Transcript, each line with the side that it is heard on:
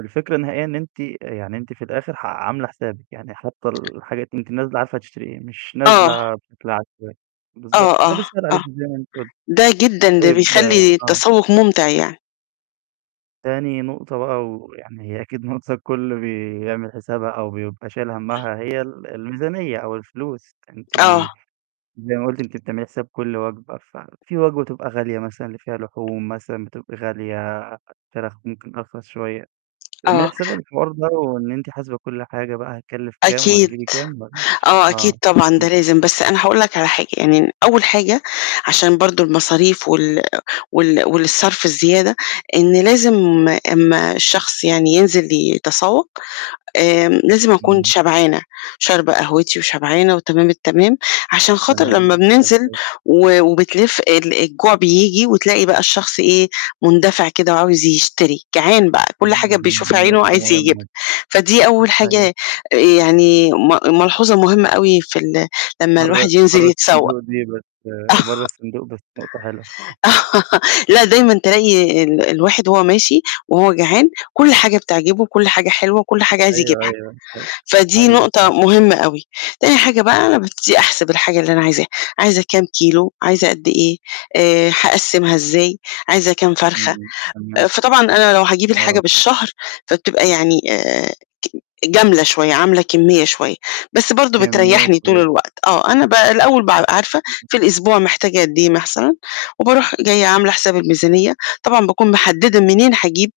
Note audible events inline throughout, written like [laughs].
right: الفكرة النهائية إن أنتِ آآ يعني أنتِ في الآخر ح عاملة حسابِك، يعني حاطة الحاجات وأنتِ نازلة عارفة هتشتري إيه، مش
left: آه.
right: نازلة بشكل عشوائي، بالضبط،
left: آه،
right: فده
left: آه،
right: بيسهل
left: آه.
right: عليكِ زي ما أنتِ قُلتِ.
left: ده جدًا ده
right: طيب
left: بيخلّي
right: آه.
left: التسوق ممتع يعني.
right: تاني نقطة بقى، ويعني هي أكيد نقطة الكُل بيعمل حسابها أو بيبقى شايل همّها، هي ال الميزانية أو الفلوس. أنتِ
left: آه.
right: زي ما قُلتِ أنتِ بتعملي حساب كُل وجبة، ففي وجبة بتبقى غالية مثلًا، اللي فيها لحوم مثلًا بتبقى غالية، الفراخ ممكن أرخص شوية. بتعملي
left: آه.
right: حساب الحوار ده، وإن أنتِ حاسبة كُل حاجة بقى هتكلف كام
left: أكيد،
right: وهتجيبي كام؟ [unintelligible]
left: آه، أكيد
right: آه.
left: طبعًا ده
right: [unintelligible]
left: لازم، بس أنا هاقول لك على حاجة، يعني أول حاجة عشان برضو المصاريف وال وال والصرف الزيادة، إن لازم أمّا الشخص يعني ينزل يتسوّق، آآ لازم أكون
right: إمم.
left: شبعانة، شاربة قهوتي، وشبعانة، وتمام التمام. عشان خاطر
right: تمام،
left: لمّا
right: دي حاجة
left: بننزل
right: كويسة.
left: و وبتلِف ال الجوع بيبجي، وتلاقي بقى الشخص إيه، مندفع كده وعاوز يشتري، جعان بقى، كُل
right: إمم،
left: حاجة
right: دي
left: بيشوفها
right: ن
left: عينه
right: نقطة
left: عايز يجيبها.
right: مهمة.
left: فدي أول
right: ده حقيقي.
left: حاجة يعني م ملحوظة مهمة أوي في ال لمّا
right: برّه
left: الواحد ينزل
right: بّره
left: يتسوّق.
right: الصندوق دي بس
left: آه.
right: برّه الصندوق بس نقطة حلوة. [chuckles]
left: [laughs] لأ، دايمًا تلاقي ال الواحد وهو ماشي، وهو جعان، كُل حاجة بتعجبه، كُل حاجة حلوة، وكُل حاجة عايز
right: أيوه،
left: يجيبها،
right: أيوه، حقيقة.
left: فدي
right: حقيقي
left: نقطة
right: فعلًا.
left: مهمة أوي. تاني حاجة بقى، أنا بابتدي أحسب الحاجة اللي أنا عايزاها، عايزة كام كيلو؟ عايزة قد إيه؟ آآ هاقسِّمها إزاي؟ عايزة كام فرخة؟
right: إمم، تمام.
left: فطبعًا أنا لو هاجيب الحاجة
right: آه.
left: بالشهر، فبتبقى يعني آآ ج جَملة شوية، عاملة كمية شوية، بس برضو
right: كمية
left: بتريحني طول
right: كبيرة.
left: الوقت. آه، أنا ب الأول بابقى عارفة
right: إمم.
left: في الأسبوع محتاجة قد إيه مثلًا، وباروح جاية عاملة حساب الميزانية، طبعًا باكون محددة منين هاجيب،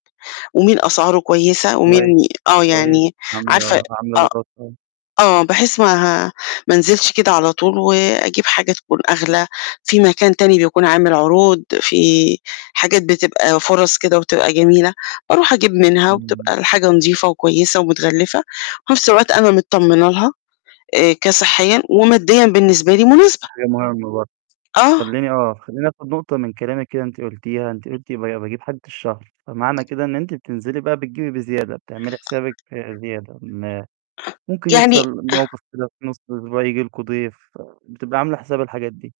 left: ومين أسعاره كويسة، ومين
right: كويس،
left: آه
right: كويس،
left: يعني عارفة
right: عاملة عاملة
left: آه،
right: دراسات.
left: آه بحيث ما ه ما أنزلش كده على طول، وأجيب حاجة تكون
right: امم.
left: أغلى، في مكان تاني بيكون عامل عروض، في حاجات بتبقى فرص كده وتبقى جميلة، باروح أجيب منها
right: إمم.
left: وبتبقى الحاجة نضيفة وكويسة ومتغلفة، وفي نفس الوقت أنا متطمنة لها، آآ
right: آه.
left: كصحيًا وماديًا بالنسبة لي
right: دي
left: مناسبة.
right: حاجة مهمة برضو.
left: آه.
right: خلّيني آه، خلّيني آخد نقطة من كلامِك كده أنتِ قُلتيها، أنتِ قُلتِ ب باجيب حاجة الشهر، فمعنى كده إن أنتِ بتنزلي بقى بتجيبي بزيادة، بتعملي حسابِك زيادة. ما ممكن
left: يعني
right: يحصل
left: [clears throat]
right: موقِف كده في نص الأسبوع ييجي لكم ضيف، بتبقي عاملة حساب الحاجات دي.